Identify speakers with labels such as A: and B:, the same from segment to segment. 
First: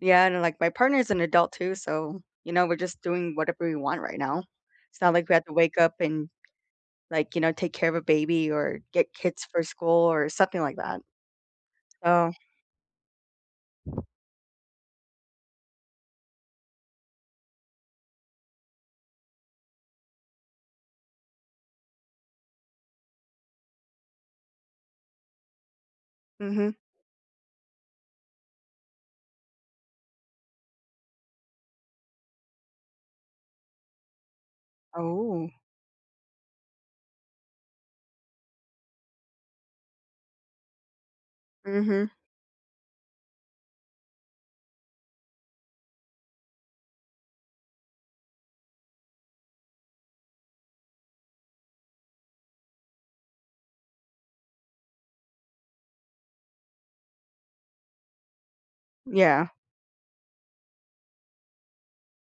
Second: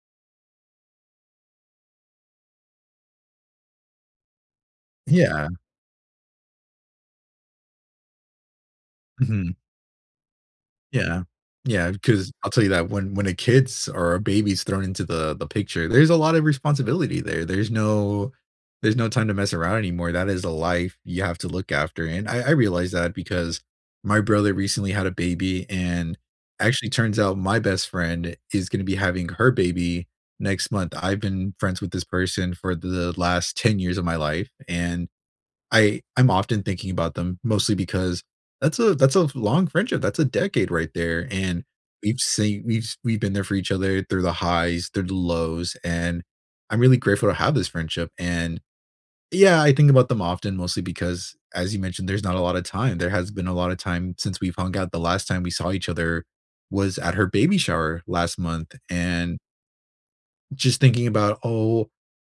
A: Yeah, and like, my partner is an adult too, so, you know, we're just doing whatever we want right now. It's not like we have
B: Yeah.
A: to wake up and, like, you know, take care of a baby or get kids
B: Mhm.
A: for school or something like that.
B: Yeah, yeah, 'cause
A: So
B: I'll tell you that when when a kid's or a baby's thrown into the the picture, there's a lot of responsibility there there's no there's no time to mess around anymore, that is a life you have to look after, and I I realize that because my brother recently had a baby, and
A: Mhm.
B: actually turns out my best friend is gonna be having her baby next month. I've been friends with this person for th the last 10 years of my life, and
A: Ooh.
B: I I'm often thinking about them mostly because that's a that's a long friendship, that's a decade right there, and
A: Mhm.
B: we've seen we've s we've been there for each other through the highs, through the lows, and I'm really grateful to have this friendship, and yeah, I think about them often mostly because, as you mentioned, there's not a lot of time, there hasn't been a lot of time since we've hung out, the last time we saw each other was at her baby shower last month and
A: Yeah.
B: just thinking about, oh,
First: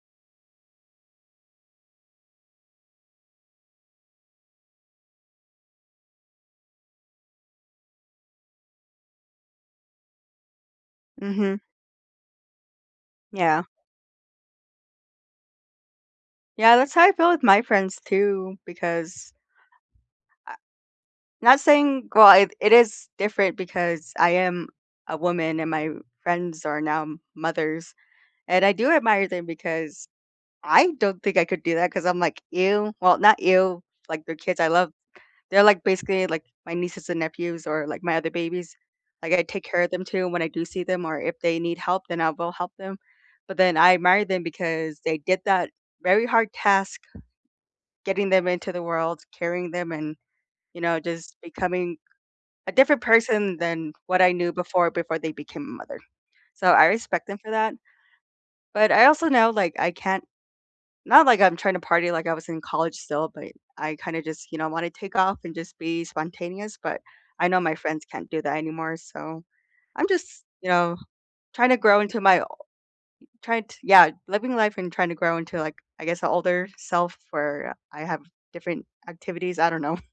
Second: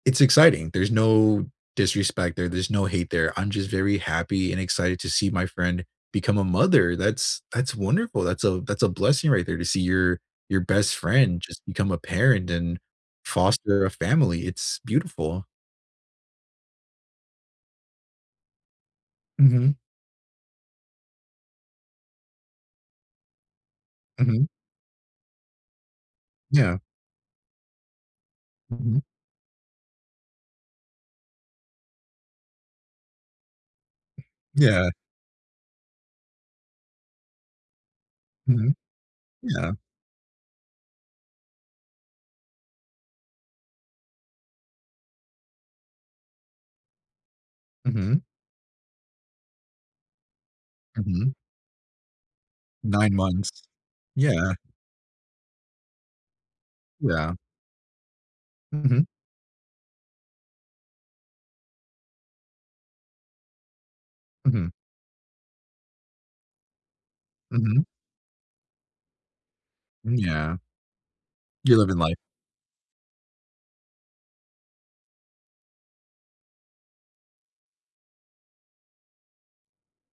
B: it's exciting, there's no disrespect there, there's no hate there, I'm just very happy and excited to see my friend become a mother, that's that's wonderful, that's a that's a blessing right there to see your your best friend just
A: Mhm.
B: become a parent and
A: Yeah.
B: foster a family, it's beautiful.
A: Yeah, that's how I feel with my friends too, because
B: Mhm.
A: I not saying well, it it is different because I
B: Mhm.
A: am a woman and my friends
B: Yeah.
A: are now mothers, and I do
B: Mhm.
A: admire them because I don't think I could do that 'cause I'm like, "Ew." Well, not ew. Like, they're kids, I
B: Yeah.
A: love they're, like, basically, like, my nieces and nephews or, like, my other babies.
B: Mhm,
A: Like, I take
B: yeah.
A: care of them too when I do see them or if they need help then I'll go help them, but then I admire them because they did that very hard task
B: Mhm.
A: getting them into the world, carrying them and you know
B: Mhm.
A: just becoming a different
B: 9 months.
A: person than what I knew
B: Yeah.
A: before, before they became a mother. So, I respect
B: Yeah.
A: them for that, but
B: Mhm.
A: I also know, like, I can't not like I'm trying to party, like, I was in college still, but I kinda just, you know,
B: Mhm.
A: want to take off and just be spontaneous, but I know my
B: Mhm.
A: friends can't do that anymore, so I'm just,
B: Yeah.
A: you know, trying to
B: You're living
A: grow
B: life.
A: into my o trying to Yeah, living life and trying to grow into, like, I guess, a older self where I have different activities, I don't know.